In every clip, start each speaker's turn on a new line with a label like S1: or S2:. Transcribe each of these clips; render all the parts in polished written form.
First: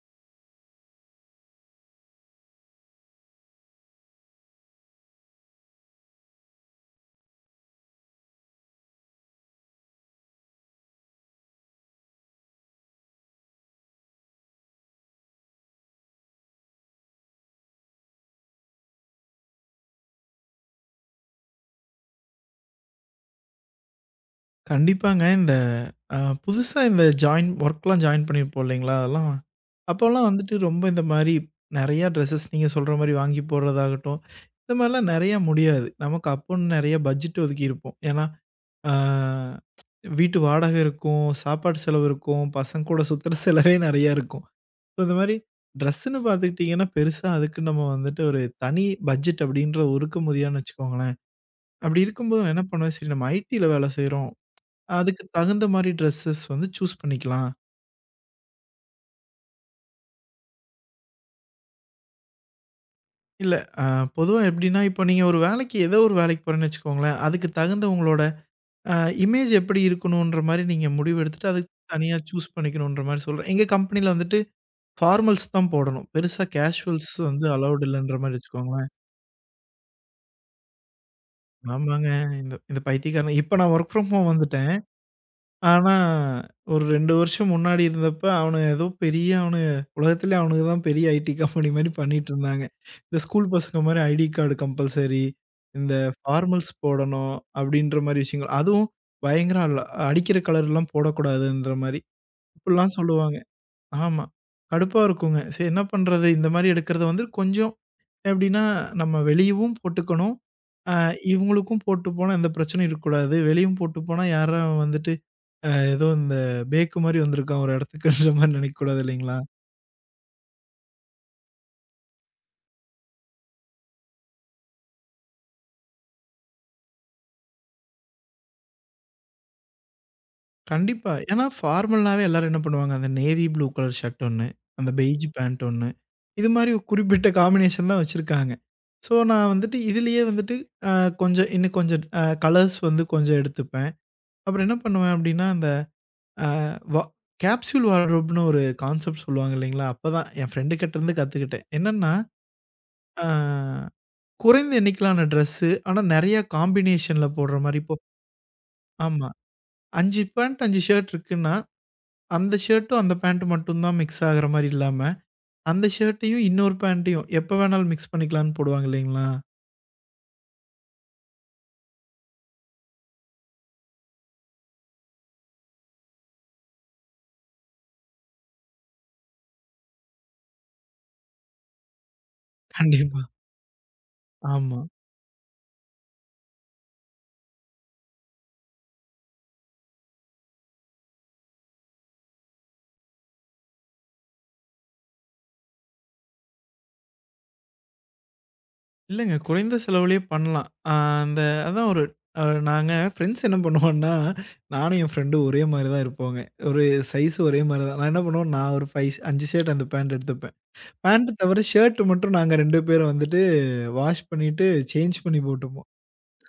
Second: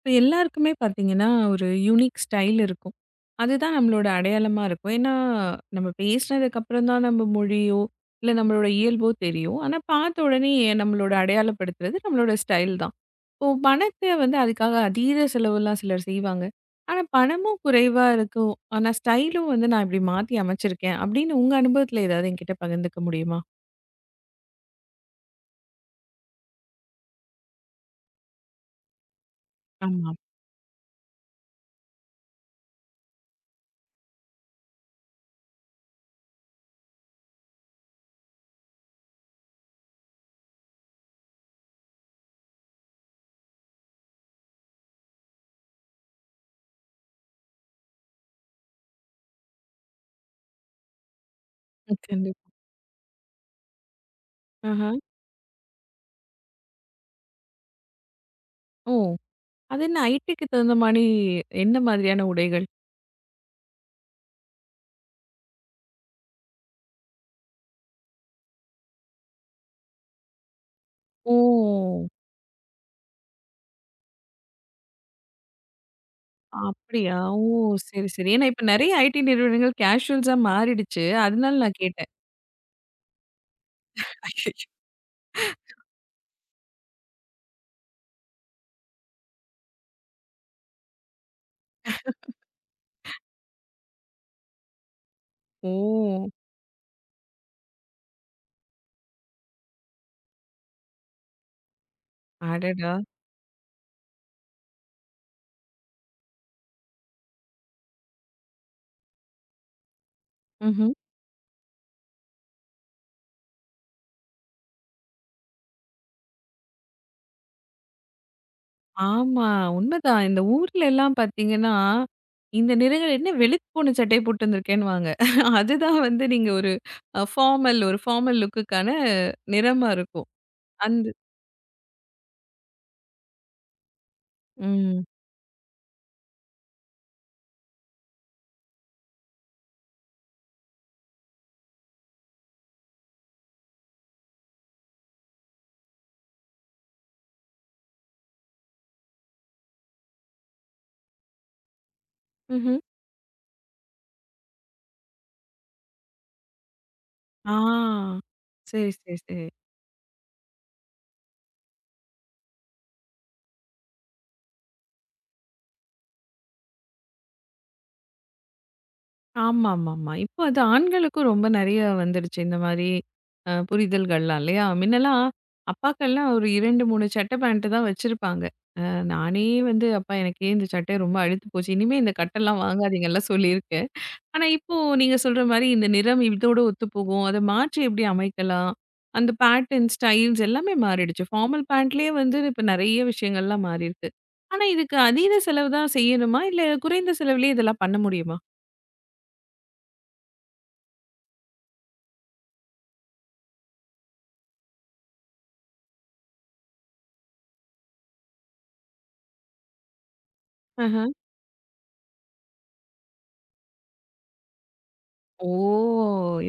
S1: இப்ப எல்லாருக்குமே பார்த்தீங்கன்னா, ஒரு யூனிக் ஸ்டைல் இருக்கும். அதுதான் நம்மளோட அடையாளமா இருக்கும். ஏன்னா, நம்ம பேசினதுக்கப்புறம் தான் நம்ம மொழியோ, இல்ல நம்மளோட இயல்போ தெரியும். ஆனா, பார்த்த உடனே நம்மளோட அடையாளப்படுத்துறது நம்மளோட ஸ்டைல் தான். இப்போ பணத்த வந்து அதுக்காக அதீத செலவுலாம் சிலர் செய்வாங்க. ஆனா, பணமும் குறைவா இருக்கும். ஆனா, ஸ்டைலும் வந்து நான் இப்படி மாத்தி அமைச்சிருக்கேன் அப்படின்னு உங்க அனுபவத்துல ஏதாவது என்கிட்ட பகிர்ந்துக்க முடியுமா?
S2: கண்டிப்பாங்க. இந்த அ புதுசா இந்த ஜாயின் ஒர்க்லாம் ஜாயின் பண்ணியிருப்போம் இல்லைங்களா? அதெல்லாம்
S1: ஆமா.
S2: அப்போலாம் வந்துட்டு ரொம்ப இந்த மாரி நெறையா ட்ரெஸ்ஸஸ் நீங்க சொல்ற மாரி வாங்கி போடுறதாகட்டும், இந்த மாரிலாம் நெறையா முடியாது. நமக்கு அப்போன்னு நெறையா பட்ஜெட் ஒதுக்கியிருப்போம். ஏன்னா, அ வீட்டு வாடகை இருக்கும், சாப்பாட்டு செலவு இருக்கும், பசங்க கூட சுத்துற செலவே நெறையா இருக்கும். ஸோ இந்த மாரி ட்ரெஸ்ஸுன்னு பார்த்துக்கிட்டிங்கன்னா, பெருசா அதுக்கு நம்ம வந்துட்டு ஒரு தனி பட்ஜெட் அப்படின்ற ஒதுக்க முடியாதுன்னு வச்சுக்கோங்களேன்.
S1: ம்.
S2: அப்படி இருக்கும்போது நான் என்ன பண்ணுவேன், சரி நம்ம ஐடில வேலை செய்றோம்.
S1: ஆஹா.
S2: அதுக்கு தகுந்த மாரி ட்ரெஸ்ஸஸ் வந்து சூஸ் பண்ணிக்கலாம்.
S1: ஓ! அது என்ன ஐடிக்கு தகுந்த மாரி என்ன மாதிரியான உடைகள்?
S2: இல்ல அ பொதுவா எப்படின்னா, இப்போ நீங்க ஒரு வேலைக்கு ஏதோ ஒரு வேலைக்கு போறேன்னு வச்சுக்கோங்களேன். அதுக்கு தகுந்த உங்களோட அ இமேஜ் எப்படி இருக்கணுன்ற மாரி நீங்க முடிவு எடுத்துட்டு, அதுக்கு
S1: ஓ!
S2: தனியா சூஸ் பண்ணிக்கணுன்ற மாரி சொல்றேன். எங்க கம்பெனில வந்துட்டு ஃபார்மல்ஸ் தான் போடணும். பெருசா கேஷுவல்ஸ்
S1: அப்படியா?
S2: வந்து
S1: ஓ!
S2: அலோவ்ட்
S1: சரி,
S2: இல்லன்ற
S1: சரி.
S2: மாரி
S1: ஏன்னா இப்ப
S2: வச்சுக்கோங்களேன்.
S1: நெறைய ஐடி நிறுவனங்கள் கேஷுவல்ஸா மாறிடுச்சு. அதனால நான்
S2: ஆமாங்க.
S1: கேட்டேன்.
S2: இந்த இந்த பைத்தியக்காரன் இப்ப நான் வொர்க் ஃப்ரம் ஹோம் வந்துட்டேன். ஆனா, ஒரு 2 வருஷம் முன்னாடி இருந்தப்ப, அவனுங்க ஏதோ பெரிய அவனுங்க உலகத்திலே அவனுங்க தான் பெரிய ஐடி கம்பெனி மாரி பண்ணிட்டுருந்தாங்க. இந்த ஸ்கூல் பசங்க மாரி ஐடி கார்டு கம்பல்சரி, இந்த
S1: ஓ!
S2: ஃபார்மல்ஸ் போடணும் அப்படின்ற மாரி விஷயங்கள். அதுவும் பயங்கர அல்ல அடிக்கிற கலர்லாம் போடக்கூடாதுன்ற மாரி.
S1: அடடா!
S2: இப்படிலாம் சொல்லுவாங்க. ஆமா. கடுப்பா இருக்குங்க. சரி என்ன பண்றது? இந்த மாரி எடுக்கிறத வந்து கொஞ்சம் எப்படின்னா, நம்ம வெளியவும் போட்டுக்கணும்.
S1: ம்ஹ்ம்.
S2: அ இவங்களுக்கும் போட்டு போனா எந்த பிரச்சனையும் இருக்கக்கூடாது. வெளியும் போட்டு போனா யாரும் வந்துட்டு ஏதோ இந்த பேக்கு மாரி வந்திருக்கான் ஒரு இடத்துக்குன்ற மாரி நினைக்கக்கூடாது இல்லைங்களா?
S1: ஆமா. உண்மதான். இந்த ஊர்ல எல்லாம் பார்த்தீங்கன்னா, இந்த நிறங்கள் என்ன வெளுத்து போன சட்டை போட்டுருந்துருக்கேன்னுவாங்க. அதுதான் வந்து நீங்க ஒரு ஃபார்மல் ஒரு ஃபார்மல் லுக்குக்கான நிறமா இருக்கும். அந்த
S2: கண்டிப்பா. ஏன்னா ஃபார்மல்னாவே எல்லாரும் என்ன பண்ணுவாங்க, அந்த நேவி ப்ளூ கலர் ஷர்ட் ஒண்ணு, அந்த
S1: ம்.
S2: பெய்ஜ் பேண்ட் ஒண்ணு. இது மாரி ஒரு குறிப்பிட்ட காம்பினேஷன் தான் வச்சிருக்காங்க. ஸோ நான் வந்துட்டு இதிலேயே வந்துட்டு அ கொஞ்சம் இன்னும் கொஞ்சம் கலர்ஸ் வந்து கொஞ்சம் எடுத்துப்பேன். அப்புறம் என்ன பண்ணுவேன் அப்டின்னா, அந்த வா கேப்சூல் வார்ட்ரோப்னு ஒரு கான்செப்ட் சொல்லுவாங்க இல்லைங்களா? அப்பதான் என் ஃப்ரெண்டு கிட்டருந்து கத்துக்கிட்டேன். என்னன்னா,
S1: ம்ஹ்ம்.
S2: அ குறைந்த எண்ணிக்கையிலான ட்ரெஸ்ஸு, ஆனா நெறைய காம்பினேஷன்ல போடுற மாரி இப்போ
S1: ஆ. சரி, சரி,
S2: ஆமா.
S1: சரி.
S2: 5 பேண்ட் 5 ஷர்ட் இருக்குன்னா, அந்த ஷர்ட்டும், அந்த பேண்ட் மட்டும் தான் மிக்ஸ் ஆகுற மாரி இல்லாம, அந்த ஷர்ட்டையும் இன்னொரு பேண்ட்டையும் எப்ப வேணாலும் மிக்ஸ் பண்ணிக்கலான்னு போடுவாங்க இல்லைங்களா?
S1: ஆமாமாமா. இப்போ அது ஆண்களுக்கும் ரொம்ப நெறைய வந்துடுச்சு. இந்த மாரி புரிதல்கள்லாம் இல்லையா? முன்னலாம் அப்பாக்கள்லாம் ஒரு 2, 3 சட்டை பேண்ட் தான் வச்சிருப்பாங்க. அ நானே வந்து அப்பா எனக்கு ஏன் இந்த சட்டை ரொம்ப அழுத்து போச்சு. இனிமே இந்த கட்டெல்லாம்
S2: கண்டிப்பா.
S1: வாங்காதீங்கலாம் சொல்லியிருக்கேன். ஆனா இப்போ
S2: ஆமா.
S1: நீங்க சொல்ற மாரி இந்த நிறம் இதோட ஒத்துப்போகும். அத மாற்றி எப்படி அமைக்கலாம்? அந்த பேட்டர்ன், ஸ்டைல்ஸ் எல்லாமே மாறிடுச்சு. ஃபார்மல் பேண்ட்லயே வந்து இப்ப நெறைய விஷயங்கள்லாம் மாறியிருக்கு. ஆனா இதுக்கு அதீத செலவு தான் செய்யணுமா? இல்ல குறைந்த செலவுலயே இதெல்லாம் பண்ண முடியுமா?
S2: இல்லங்க குறைந்த செலவுலயே பண்ணலாம். அந்த அதான் ஒரு அ நாங்க ஃப்ரெண்ட்ஸ் என்ன பண்ணுவோம்னா, நானும் என் ஃப்ரெண்டும் ஒரே மாரி தான் இருப்போங்க. ஒரு சைஸ் ஒரே மாரி தான். நான் என்ன பண்ணுவேன், நான் ஒரு 5 ஷர்ட் அந்த பேண்ட் எடுத்துப்பேன். பேண்ட் தவிர ஷர்ட் மட்டும் நாங்க 2 பேரும் வந்துட்டு வாஷ் பண்ணிட்டு சேஞ்ச் பண்ணி
S1: ஓ!
S2: போட்டுப்போம்.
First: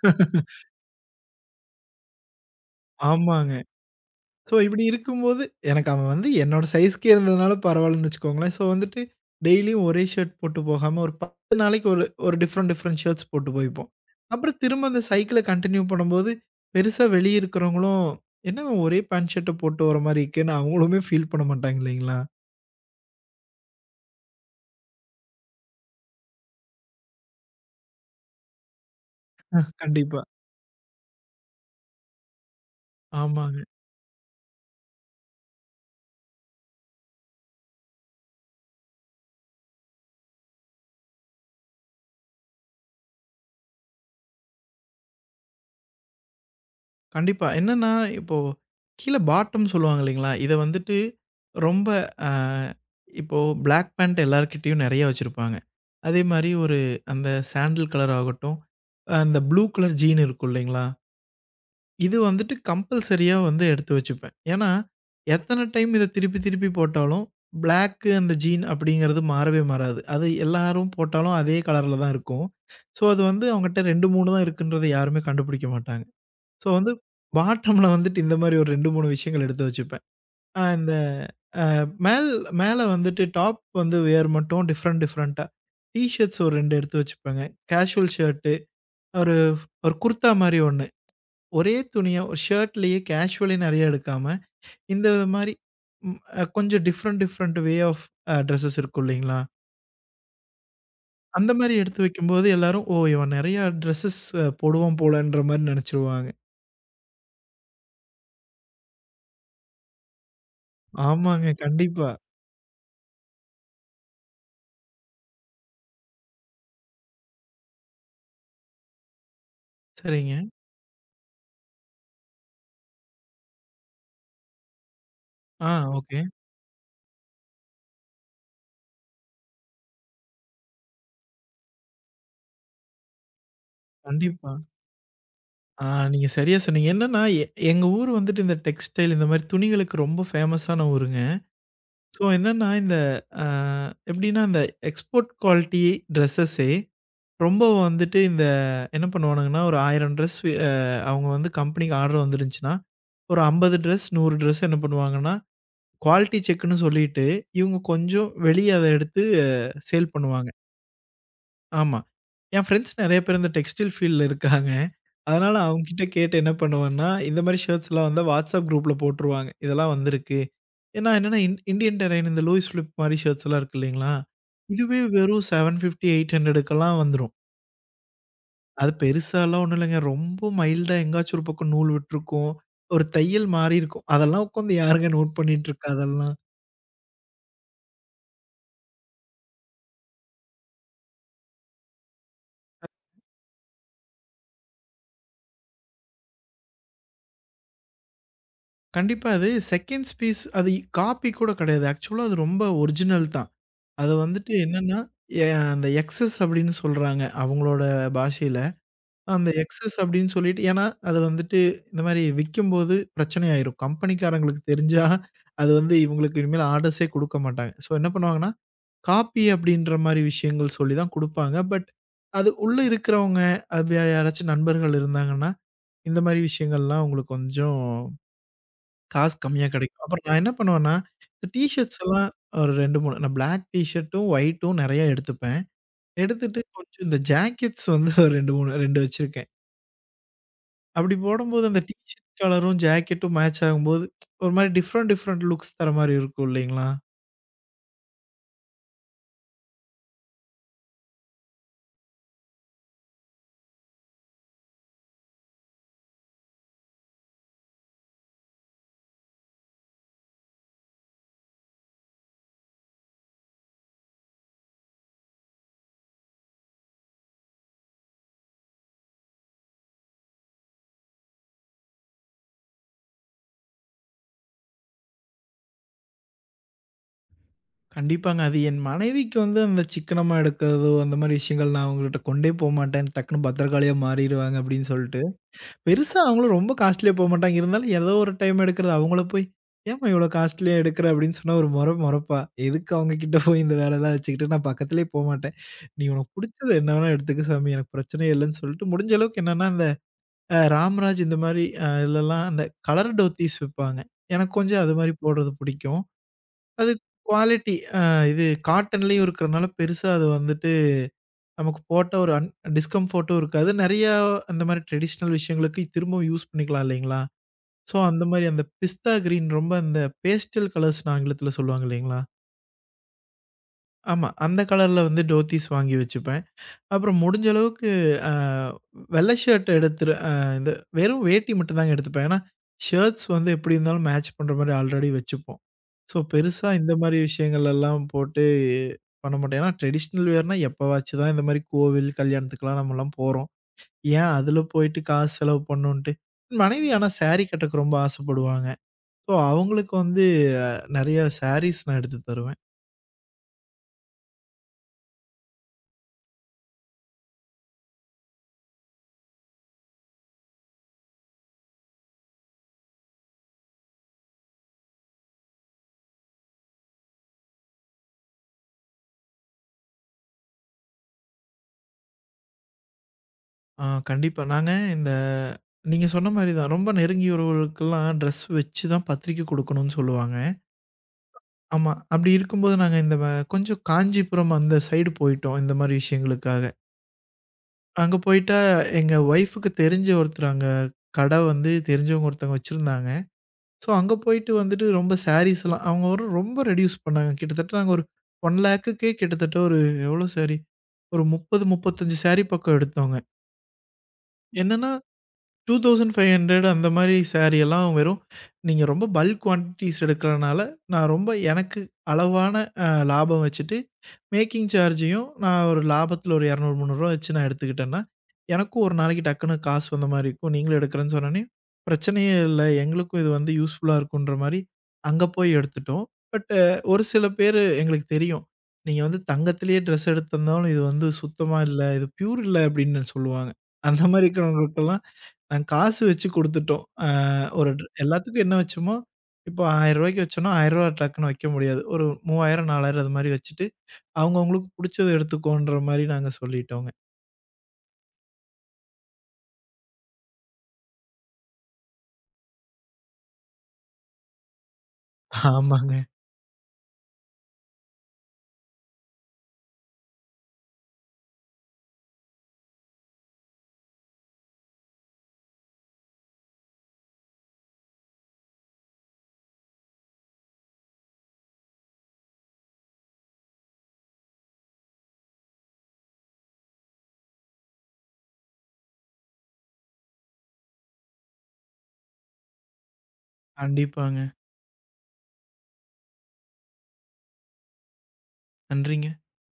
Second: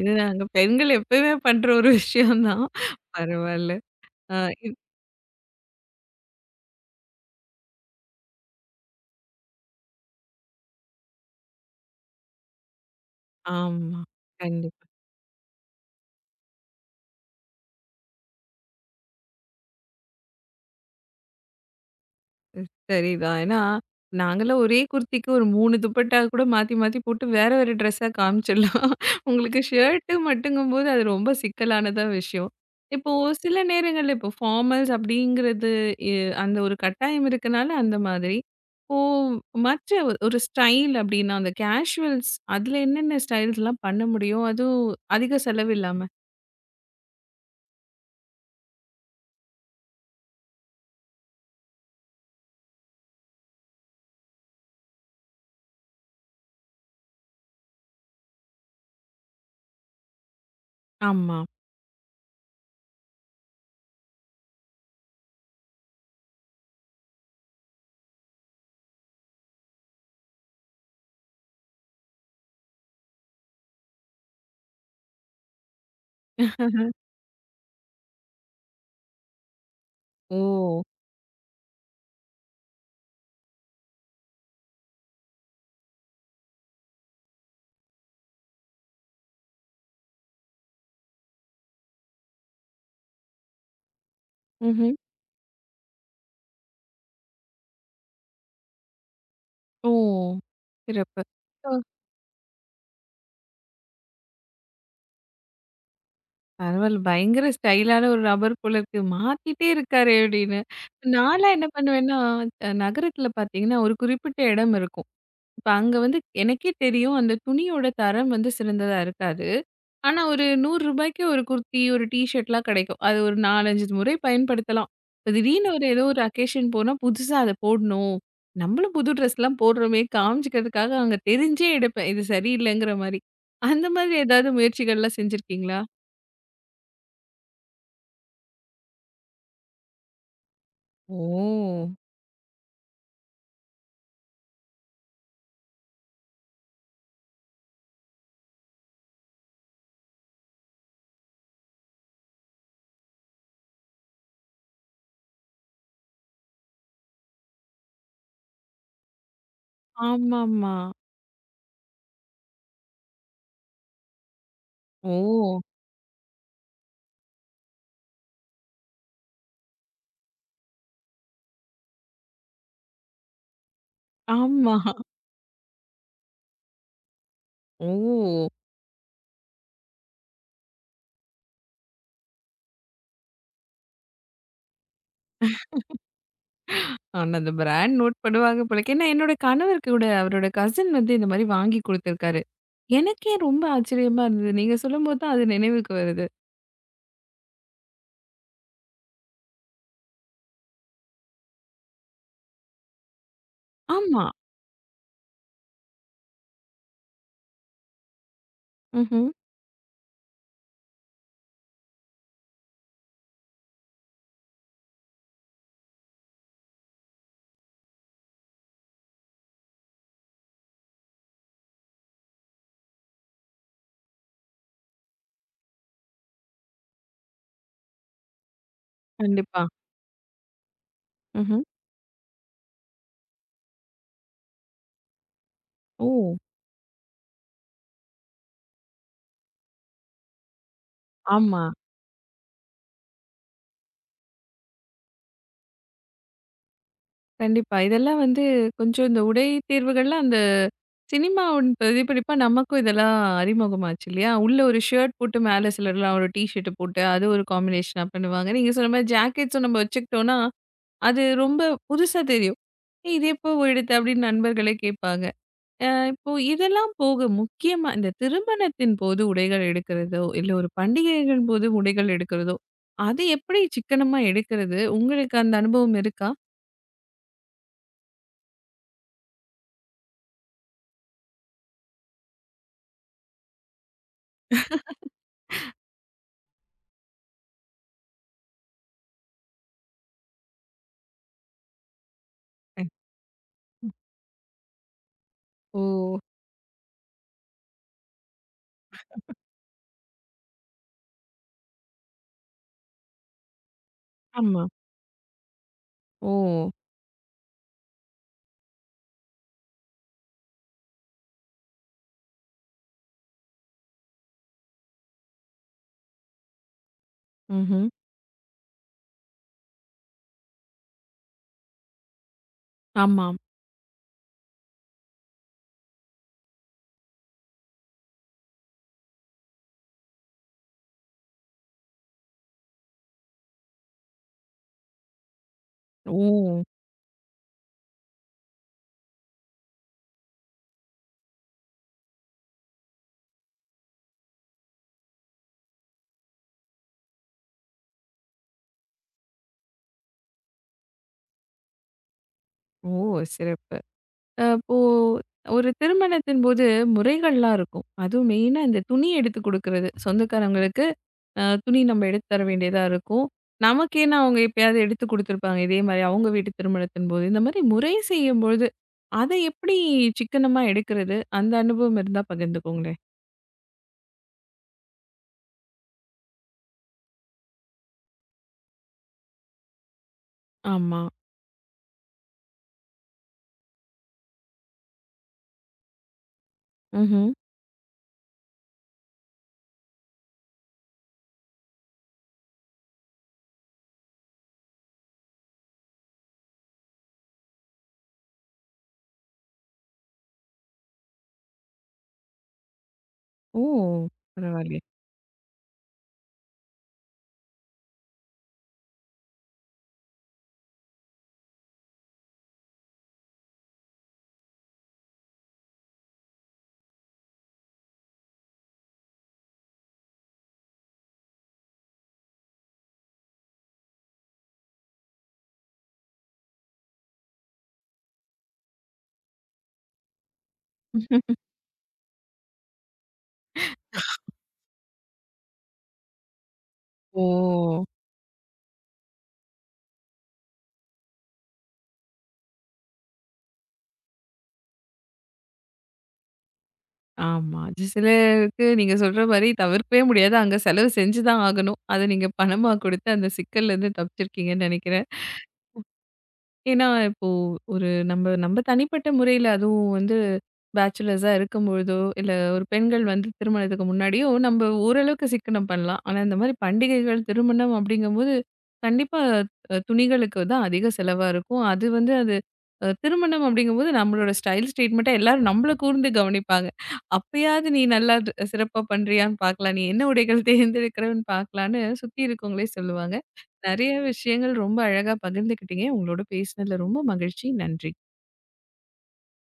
S1: இது நாங்க பெண்கள் எப்பயுமே பண்ற ஒரு விஷயம் தான்.
S2: ஆமாங்க.
S1: பரவால்ல. அ
S2: ஸோ,
S1: இப்
S2: இப்படி இருக்கும்போது, எனக்கு அவன் வந்து என்னோட சைஸ்க்கே இருந்ததுனால பரவாயில்லன்னு வச்சுக்கோங்களேன். ஸோ, வந்துட்டு டெய்லியும் ஒரே ஷர்ட் போட்டு போகாம, ஒரு 10 நாளைக்கு ஒரு ஒரு டிஃப்ரெண்ட் டிஃப்ரெண்ட் ஷர்ட்ஸ் போட்டு போய்ப்போம்.
S1: ஆமா.
S2: அப்புறம்
S1: கண்டிப்பா.
S2: திரும்ப அந்த சைக்கிள கன்டின்யூ பண்ணும்போது, பெருசா வெளிய இருக்கிறவங்களும், "என்ன இவன் ஒரே பேண்ட் ஷர்ட்ட போட்டு வர மாரி இருக்கேன்னு" அவங்களுமே ஃபீல் பண்ண மாட்டாங்க இல்லைங்களா?
S1: சரிதான். ஏன்னா, நாங்கலாம் ஒரே குர்திக்கு ஒரு 3 துப்பட்டா கூட மாத்தி மாத்தி போட்டு வேற வேற ட்ரெஸ்ஸா காமிச்சிடலாம். உங்களுக்கு ஷர்ட்டு
S2: கண்டிப்பா.
S1: மட்டுங்கும்போது அது ரொம்ப சிக்கலானதா விஷயம். இப்போ சில
S2: ஆமாங்க.
S1: நேரங்கள்ல இப்போ ஃபார்மல்ஸ் அப்படிங்கிறது எ அந்த ஒரு கட்டாயம் இருக்கனால அந்த மாதிரி. இப்போ மற்ற ஒரு ஸ்டைல் அப்படின்னா அந்த கேஷுவல்ஸ் அதுல என்னென்ன ஸ்டைல்ஸ்லாம் பண்ண முடியும்? அதுவும் அதிக செலவில்லாம?
S2: கண்டிப்பா. என்னன்னா, இப்போ கீழ பாட்டம் சொல்லுவாங்க இல்லைங்களா? இத வந்துட்டு ரொம்ப அ இப்போ பிளாக் பேண்ட் எல்லார்கிட்டயும் நெறைய வச்சிருப்பாங்க. அதே மாரி ஒரு அந்த சாண்டல் கலர் ஆகட்டும், அந்த ப்ளூ கலர் ஜீன் இருக்கும் இல்லைங்களா?
S1: ஆமா.
S2: இது வந்துட்டு கம்பல்சரியா வந்து எடுத்து வச்சுப்பேன். ஏன்னா, எத்தன டைம் இத திருப்பி திருப்பி போட்டாலும், பிளாக் அந்த ஜீன் அப்படிங்கிறது மாறவே மாறாது. அது எல்லாரும் போட்டாலும் அதே கலர்ல தான் இருக்கும். ஸோ, அது வந்து அவங்கட்ட 2, 3 தான் இருக்குன்றத யாருமே கண்டுபிடிக்க மாட்டாங்க. ஸோ வந்து பாட்டம்ல வந்துட்டு இந்த மாரி ஒரு 2, 3 விஷயங்கள் எடுத்து வச்சுப்பேன்.
S1: ஓ!
S2: இந்த மேல் மேல வந்துட்டு டாப் வந்து வியர் மட்டும் டிஃப்ரெண்ட் டிஃப்ரெண்ட்டா டீ ஷர்ட்ஸ் ஒரு 2 எடுத்து வச்சுப்பேங்க. கேஷுவல் ஷர்ட்டு ஒரு ஒரு குர்தா மாரி ஒண்ணு. ஒரே துணிய ஒரு ஷர்ட்லயே கேஷுவலே நெறைய எடுக்காம,
S1: ம்ஹ்ம்.
S2: இந்த மாரி ம் அ கொஞ்சம் different different way of dresses இருக்கும் இல்லைங்களா?
S1: ஓ! சிறப்பு.
S2: அந்த மாரி எடுத்து வைக்கும்போது எல்லாரும், "ஓ! இவன் நெறையா ட்ரெஸஸ் போடுவான் போல"ன்ற மாரி நெனச்சுருவாங்க.
S1: பரவால்ல. பயங்கர ஸ்டைலான ஒரு நபர் போல இருக்கு. மாத்திட்டே இருக்காரே! அப்படின்னு.
S2: ஆமாங்க.
S1: நான்லாம் என்ன
S2: கண்டிப்பா.
S1: பண்ணுவேன்னா, நகரத்தில பார்த்தீங்கன்னா, ஒரு குறிப்பிட்ட இடம் இருக்கும். இப்ப அங்க வந்து எனக்கே தெரியும் அந்த துணியோட தரம் வந்து சிறந்ததா இருக்காது. ஆனா
S2: சரிங்க.
S1: ஒரு ரூ. 100க்கு ஒரு குர்த்தி, ஒரு டீ ஷர்ட்லாம் கிடைக்கும். அது ஒரு 4, 5 முறை பயன்படுத்தலாம். இப்ப
S2: ஆ
S1: திடீர்னு ஒரு ஏதோ
S2: ஓகே.
S1: ஒரு அக்கேஷன் போனா புதுசா அத போடணும். நம்மளும் புது ட்ரெஸ்லாம் போடுறோமே காமிச்சுக்கிறதுக்காக அங்க தெரிஞ்சே எடுப்பேன். இது சரியில்லைங்கிற மாரி. அந்த மாதிரி ஏதாவது
S2: கண்டிப்பா.
S1: முயற்சிகள்லாம் செஞ்சிருக்கீங்களா?
S2: ஆ நீங்க சரியா சொன்னீங்க. என்னன்னா, எங்க ஊர் வந்துட்டு இந்த டெக்ஸ்டைல் இந்த மாரி துணிகளுக்கு ரொம்ப ஃபேமஸான ஊருங்க.
S1: ஓ!
S2: ஸோ என்னன்னா, இந்த அ எப்படின்னா, இந்த எக்ஸ்போர்ட் குவாலிட்டி ட்ரெஸ்ஸஸே ரொம்ப வந்துட்டு இந்த என்ன பண்ணுவானுங்கன்னா, ஒரு 1000 ட்ரெஸ் அ அவங்க வந்து கம்பெனிக்கு ஆர்டர் வந்துருந்துச்சுன்னா, ஒரு 50 ட்ரெஸ், 100 ட்ரெஸ் என்ன பண்ணுவாங்கன்னா, குவாலிட்டி செக்குன்னு சொல்லிட்டு, இவங்க கொஞ்சம் வெளிய அத எடுத்து சேல் பண்ணுவாங்க.
S1: ஆமாமா.
S2: ஆமா. என் ஃப்ரெண்ட்ஸ் நெறைய பேர் இந்த டெக்ஸ்டைல் ஃபீல்ட்ல இருக்காங்க. அதனால
S1: ஓ!
S2: ம். அவங்க கிட்ட கேட்டு என்ன பண்ணுவேன்னா, இந்த மாரி ஷர்ட்ஸ்லாம் வந்தா வாட்ஸ்அப் குரூப்ல போட்டுருவாங்க. இதெல்லாம் வந்திருக்கு. ஏன்னா என்னன்னா இன் இண்டியன் டெரெயின் இந்த லூயிஸ் ஃபிலிப் மாரி ஷர்ட்ஸ்லாம் இருக்கு இல்லைங்களா?
S1: ஆமா.
S2: இதுவே வெறும் 750, 800க்கெல்லாம் வந்துரும்.
S1: ஓ!
S2: அது பெருசாலாம் ஒண்ணும் இல்லைங்க. ரொம்ப மைல்டா எங்காச்சும் ஒரு பக்கம் நூல் விட்டுருக்கும். ஒரு தையல் மாறி இருக்கும். அதெல்லாம் உட்காந்து யாருங்க நோட் பண்ணிட்டு இருக்கா அதெல்லாம்.
S1: ஆனா அந்த பிராண்ட் நோட் பண்ணுவாங்க போலருக்கு. ஏன்னா என்னோட கணவருக்கு கூட அவரோட கசின் வந்து இந்த மாரி வாங்கி குடுத்துருக்காரு. எனக்கே ரொம்ப ஆச்சரியமா இருந்தது. நீங்க சொல்லும்போது தான் அது நினைவுக்கு வருது.
S2: கண்டிப்பா அது செகண்ட்ஸ் பீஸ் அது காப்பி கூட கிடையாது. ஆக்சுவலா அது ரொம்ப ஒரிஜினல் தான். அது
S1: ஆமா.
S2: வந்துட்டு என்னன்னா, எ அந்த எக்ஸஸ் அப்படின்னு சொல்றாங்க. அவங்களோட பாஷையில.
S1: ம்ஹ்ம்.
S2: அந்த எக்ஸஸ் அப்படின்னு சொல்லிட்டு ஏன்னா, அது வந்துட்டு இந்த மாரி விக்கும்போது பிரச்சனையாயிரும். கம்பெனிக்காரங்களுக்கு தெரிஞ்சா, அது வந்து இவங்களுக்கு இனிமேல் ஆர்டர்ஸே குடுக்க மாட்டாங்க. ஸோ என்ன பண்ணுவாங்கன்னா, காப்பி அப்படின்ற மாரி விஷயங்கள் சொல்லி தான் குடுப்பாங்க. பட் அது உள்ள இருக்கிறவங்க, அது வேற யாராச்சும் நண்பர்கள் இருந்தாங்கன்னா, இந்த மாரி விஷயங்கள்லாம் அவங்களுக்கு கொஞ்சம் காசு
S1: கண்டிப்பா.
S2: கம்மியா கிடைக்கும். அப்புறம் நான் என்ன பண்ணுவேன்னா, இந்த டீ
S1: ம்ஹ்ம்.
S2: ஷர்ட்ஸ் எல்லாம் ஒரு 2, 3 நான் பிளாக் டீ ஷர்ட்டும், ஒயிட்டும் நெறைய எடுத்துப்பேன்.
S1: ஓ!
S2: எடுத்துட்டு கொஞ்சம் இந்த ஜாக்கெட்ஸ் வந்து ஒரு 2, 3 2 வச்சிருக்கேன். அப்படி
S1: ஆமா.
S2: போடும்போது அந்த டீ ஷர்ட் கலரும், ஜாக்கெட்டும் மேட்ச் ஆகும்போது, ஒரு மாரி டிஃப்ரெண்ட், டிஃப்ரெண்ட் லுக்ஸ் தர மாரி இருக்கும் இல்லைங்களா?
S1: கண்டிப்பா. இதெல்லாம் வந்து கொஞ்சம் இந்த உடை தேர்வுகள்லாம் அந்த சினிமாவின் பிரதிபலிப்பா நமக்கும் இதெல்லாம் அறிமுகமாச்சு இல்லையா? உள்ள ஒரு ஷர்ட் போட்டு மேல சிலர்லாம் ஒரு டீ ஷர்ட் போட்டு அது ஒரு காம்பினேஷனா பண்ணுவாங்க. நீங்க சொன்ன மாரி ஜாக்கெட்ஸும் நம்ம வச்சுக்கிட்டோம்னா, அது ரொம்ப புதுசா தெரியும். "ஏய் இது எப்போ எடுத்த?" அப்படின்னு நண்பர்களே கேட்பாங்க. அ இப்போ இதெல்லாம் போக முக்கியமா இந்த திருமணத்தின் போது உடைகள் எடுக்கிறதோ, இல்ல ஒரு பண்டிகைகள் போது உடைகள் எடுக்கிறதோ, அது எப்படி சிக்கனமா எடுக்கிறது? உங்களுக்கு அந்த அனுபவம் இருக்கா?
S2: கண்டிப்பாங்க. அது என் மனைவிக்கு வந்து அந்த சிக்கனமா எடுக்கிறதோ, அந்த மாரி விஷயங்கள் நான் அவங்ககிட்ட கொண்டே போமாட்டேன். டக்குனு பத்திரகாளியா மாறிருவாங்க அப்படின்னு சொல்லிட்டு. பெருசா அவங்களும் ரொம்ப காஸ்ட்லியா போமாட்டாங்க. இருந்தாலும் ஏதோ ஒரு டைம் எடுக்கிறது. அவங்கள போய் "ஏம்மா இவ்ளோ காஸ்ட்லியா எடுக்குற?" அப்படின்னு சொன்னா ஒரு மொற மொறப்பா. எதுக்கு அவங்க கிட்ட போய் இந்த வேலைலாம் வச்சுக்கிட்டு நான் பக்கத்திலேயே போமாட்டேன்.
S1: ஓ!
S2: "நீ உனக்கு புடிச்சது என்ன வேணா எடுத்துக்க சாமி. எனக்கு பிரச்சனையே இல்லன்னு" சொல்லிட்டு முடிஞ்ச அளவுக்கு என்னன்னா, இந்த ராம்ராஜ் இந்த மாரி இதுலலாம் அந்த கலர் டோத்தீஸ் விப்பாங்க. எனக்கு
S1: ஆமா.
S2: கொஞ்சம் அது மாரி போடுறது பிடிக்கும்.
S1: ஓ!
S2: அது குவாலிட்டி இது காட்டன்லேயும் இருக்கிறனால பெருசா அது வந்துட்டு நமக்கு போட்ட ஒரு டிஸ்கம்ஃபோர்ட்டும் இருக்காது. நெறையா அந்த மாரி ட்ரெடிஷனல் விஷயங்களுக்கு திரும்பவும் யூஸ் பண்ணிக்கலாம் இல்லைங்களா?
S1: ம்ஹ்ம்.
S2: ஸோ, அந்த மாரி அந்த பிஸ்தா கிரீன் ரொம்ப அந்த பேஸ்டல் கலர்ஸ்ன்னு ஆங்கிலத்தில சொல்லுவாங்க இல்லைங்களா?
S1: ஆமாம்.
S2: ஆமா. அந்த கலர்ல வந்து டோத்தீஸ் வாங்கி வச்சுப்பேன். அப்புறம் முடிஞ்ச அளவுக்கு அ வெள்ள ஷர்ட் எடுத்துரு இந்த வெறும் வேட்டி மட்டும் தாங்க எடுத்துப்பேன். ஏன்னா, ஷர்ட்ஸ் வந்து எப்படி இருந்தாலும் மேட்ச் பண்ற மாரி ஆல்ரெடி வச்சுப்போம். ஸோ,
S1: ஓ!
S2: பெருசா இந்த மாரி விஷயங்கள்லாம் போட்டு பண்ண மாட்டேன். ஏன்னா, ட்ரெடிஷ்னல் வியர்னா எப்பவாச்சு தான் இந்த மாரி கோவில், கல்யாணத்துக்குலாம் நம்மலாம் போறோம். ஏன் அதில போயிட்டு காசு செலவு பண்ணணுன்ட்டு. மனைவி ஆனா சாரி கட்டக்கு ரொம்ப ஆசைப்படுவாங்க. ஸோ, அவங்களுக்கு வந்து நெறைய சாரீஸ் நான் எடுத்து தருவேன்.
S1: ஓ! சிறப்பு. இப்போ ஒரு திருமணத்தின் போது முறைகள்லாம் இருக்கும். அதுவும் மெயினா இந்த துணி எடுத்து குடுக்குறது. சொந்தக்காரங்களுக்கு துணி நம்ம எடுத்து தர வேண்டியதா இருக்கும். நமக்கேன்னு அவங்க எப்பயாவது எடுத்து குடுத்துருப்பாங்க. இதே மாரி அவங்க வீட்டு திருமணத்தின் போது. இந்த மாரி முறை செய்யும்பொழுது, அத எப்படி சிக்கனமா எடுக்கிறது? அந்த அனுபவம் இருந்தா பகிர்ந்துக்கோங்களேன்.
S2: கண்டிப்பா. நாங்க இந்த நீங்க சொன்ன மாரி தான். ரொம்ப நெருங்கிய உறவுகளுக்கெல்லாம் ட்ரெஸ் வச்சு தான் பத்திரிக்கை குடுக்கணும்னு சொல்லுவாங்க.
S1: ஆமா.
S2: ஆமா. அப்படி இருக்கும்போது நாங்க இந்த கொஞ்சம் காஞ்சிபுரம் அந்த சைடு போயிட்டோம், இந்த மாரி விஷயங்களுக்காக.
S1: ம்ஹ்ம்.
S2: அங்க போயிட்டா எங்க ஒய்ஃப்‌க்கு தெரிஞ்ச ஒருத்தர் அங்க கடை வந்து தெரிஞ்சவங்க ஒருத்தவங்க வச்சிருந்தாங்க. ஸோ அங்க போயிட்டு வந்துட்டு ரொம்ப சாரீஸ்லாம் அவங்க ஒரு ரொம்ப ரெடியூஸ் பண்ணாங்க. கிட்டத்தட்ட நாங்க ஒரு 1 லேக்குக்கே கிட்டத்தட்ட ஒரு எவ்வளோ சாரி? ஒரு 30, 35 சாரி பக்கம் எடுத்தோங்க.
S1: ஓ! பரவாயில்லையே.
S2: என்னன்னா 2,500 அந்த மாரி சாரி எல்லாம் வெறும் நீங்க ரொம்ப பல்க் குவான்டிட்டிஸ் எடுக்கிறனால, நான் ரொம்ப எனக்கு அளவான லாபம் வச்சுட்டு, மேக்கிங் சார்ஜையும் நான் ஒரு லாபத்தில ஒரு 200, ரூ. 300 வச்சு நான் எடுத்துக்கிட்டேன்னா, எனக்கும் ஒரு நாளைக்கு டக்குனு காசு வந்த மாரி இருக்கும். நீங்களும் எடுக்கிறேன்னு சொன்னோனே, பிரச்சனையே இல்ல. எங்களுக்கும் இது வந்து யூஸ்ஃபுல்லா இருக்குன்ற மாரி அங்க போய் எடுத்துட்டோம். பட் ஒரு சில பேரு எங்களுக்கு தெரியும். நீங்க வந்து தங்கத்திலேயே ட்ரெஸ் எடுத்திருந்தாலும், இது வந்து சுத்தமா இல்ல. இது பியூர் இல்ல அப்படின்னு சொல்லுவாங்க. அந்த மாரி இருக்கிறவங்களுக்கெல்லாம் நாங்க காசு வச்சு குடுத்துட்டோம். ஒரு
S1: ஓ!
S2: எல்லாத்துக்கும் என்ன வச்சோமோ, இப்போ ரூ. 1000 வச்சோம்னா, ரூ. 1000 டக்குன்னு வைக்க முடியாது. ஒரு 3000, 4000 அது மாரி வச்சுட்டு, அவங்கவங்களுக்கு புடிச்சத எடுத்துக்கோன்ற மாரி நாங்க சொல்லிட்டோங்க.
S1: ஆமா. அது சிலருக்கு நீங்க சொல்ற மாரி தவிர்க்கவே முடியாது. அங்க செலவு செஞ்சு தான் ஆகணும். அத நீங்க பணமா குடுத்து அந்த சிக்கல்ல இருந்து தப்பிச்சிருக்கீங்கன்னு நெனைக்கிறேன்.
S2: ஆமாங்க.
S1: ஏன்னா, இப்போ ஒரு நம்ம நம்ம தனிப்பட்ட முறையில அதுவும் வந்து பேச்சுலர்ஸா இருக்கும்பொழுதோ, இல்ல ஒரு பெண்கள் வந்து திருமணத்துக்கு முன்னாடியோ, நம்ம ஓரளவுக்கு சிக்கனம் பண்ணலாம். ஆனா, இந்த மாதிரி பண்டிகைகள், திருமணம் அப்படிங்கும்போது, கண்டிப்பா துணிகளுக்கு தான் அதிக செலவா இருக்கும். அது வந்து அது திருமணம் அப்படிங்கும்போது நம்மளோட ஸ்டைல் ஸ்டேட்மெண்ட்டா எல்லாரும் நம்மள கூர்ந்து கவனிப்பாங்க. அப்பயாவது நீ நல்லா சிறப்பா பண்றியான்னு பார்க்கலாம். நீ என்ன உடைகள் தேர்ந்தெடுக்கிறன்னு பார்க்கலான்னு சுத்தி இருக்கவங்களே சொல்லுவாங்க. நெறைய
S2: கண்டிப்பாங்க.
S1: விஷயங்கள் ரொம்ப அழகா பகிர்ந்துக்கிட்டீங்க. உங்களோட பேசினதுல ரொம்ப மகிழ்ச்சி. நன்றி.
S2: நன்றிங்க.